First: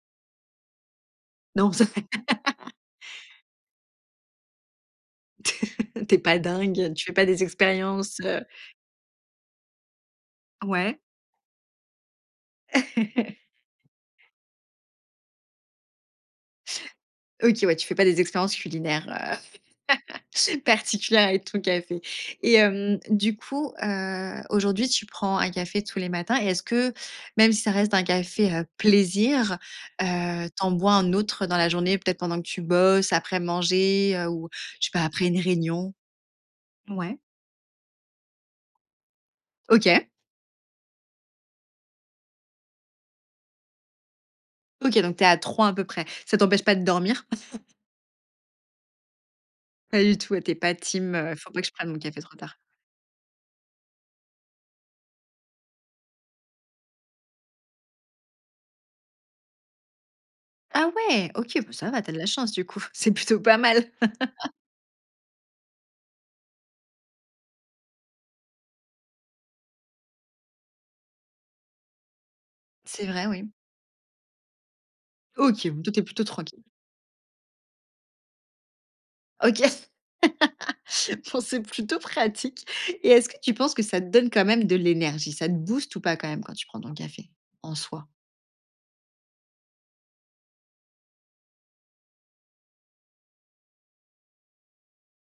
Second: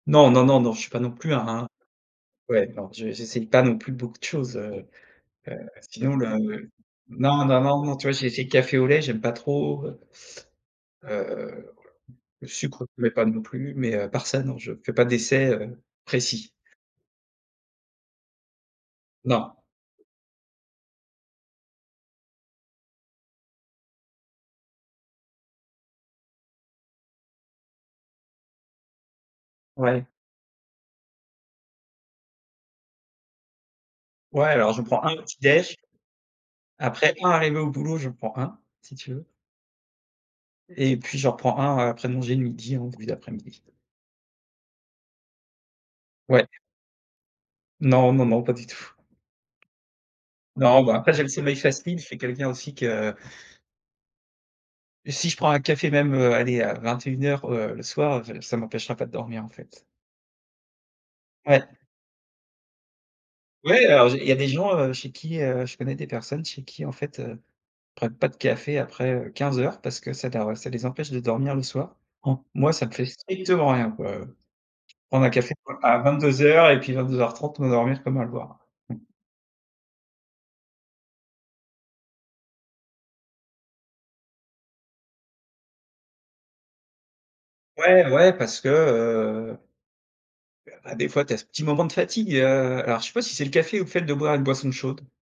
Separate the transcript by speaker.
Speaker 1: Non, non, non, non, je suis pas non plus un
Speaker 2: Non, ça
Speaker 1: ouais, non, j'e j'essaye pas non plus beaucoup de choses, heu
Speaker 2: T
Speaker 1: heu,
Speaker 2: tu
Speaker 1: sinon
Speaker 2: es
Speaker 1: là,
Speaker 2: pas
Speaker 1: le
Speaker 2: dingue, tu fais pas des
Speaker 1: non, non, non, non, tu vois?
Speaker 2: expériences,
Speaker 1: J'ai
Speaker 2: heu.
Speaker 1: essayé le café au lait, j'aime pas trop, heu
Speaker 2: Ouais.
Speaker 1: heu, voilà, le sucre, je mets pas non plus, mais à part ça, non, je fais pas d'essais, heu, précis.
Speaker 2: OK, ouais, tu fais pas des expériences culinaires,
Speaker 1: Non.
Speaker 2: heu, particulières avec ton café, et hem, du coup, heu, aujourd'hui, tu prends un café tous les matins, et est-ce que, même si ça reste un café, heu, plaisir,
Speaker 1: Ouais.
Speaker 2: heu, tu en bois un autre dans la journée, peut être pendant que tu bosses, après manger, heu,
Speaker 1: Ouais,
Speaker 2: ou
Speaker 1: alors, je
Speaker 2: je sais pas,
Speaker 1: prends 1 au
Speaker 2: après
Speaker 1: petit
Speaker 2: une
Speaker 1: déj
Speaker 2: réunion?
Speaker 1: après,
Speaker 2: Ouais.
Speaker 1: 1 arrivé au boulot, j'en prends 1 si tu veux.
Speaker 2: OK.
Speaker 1: Et puis, j'en prends 1, heu, après manger, le midi, en début d'après-midi.
Speaker 2: OK, donc tu es à 3 un peu près. Ça
Speaker 1: Ouais.
Speaker 2: t'empêche pas de dormir?
Speaker 1: Non, non, non, pas du tout.
Speaker 2: Pas du tout, tu es pas
Speaker 1: Non, bah,
Speaker 2: team,
Speaker 1: après, j'ai le
Speaker 2: heu: «Faut
Speaker 1: sommeil
Speaker 2: pas que je prenne
Speaker 1: facile,
Speaker 2: mon
Speaker 1: je suis
Speaker 2: café trop
Speaker 1: quelqu'un
Speaker 2: tard».
Speaker 1: aussi que si je prends un café, même, heu, allez, à 21:00, heu, le soir, heu, ça ça m'empêchera pas de dormir, en fait.
Speaker 2: Ah ouais, OK,
Speaker 1: Ouais.
Speaker 2: bah ça va, tu as de la chance, du coup, c'est plutôt pas mal.
Speaker 1: Ouais alors, j'ai il y a des gens, heu, chez qui, heu, je connais des personnes chez qui, en fait, heu, prennent pas de café après, heu, 15:00, parce que ça dor les empêche de dormir le soir. Moi ça me fait
Speaker 2: C'est vrai, oui.
Speaker 1: strictement rien, quoi, heu, prendre un café
Speaker 2: OK, bon, toi, tu
Speaker 1: à
Speaker 2: es plutôt
Speaker 1: vingt-deux
Speaker 2: tranquille.
Speaker 1: heures et puis 22:30, m'endormir comme un loir.
Speaker 2: OK bon, c'est plutôt pratique et est-ce que tu penses que ça te donne quand même de l'énergie, ça te booste ou pas, quand même quand tu prends ton café, en soi?
Speaker 1: Ouais, ouais, parce que, heu bah, des fois, tu as ce petit moment de fatigue, heu, alors, je sais pas si c'est le café, ou le fait de boire une boisson chaude.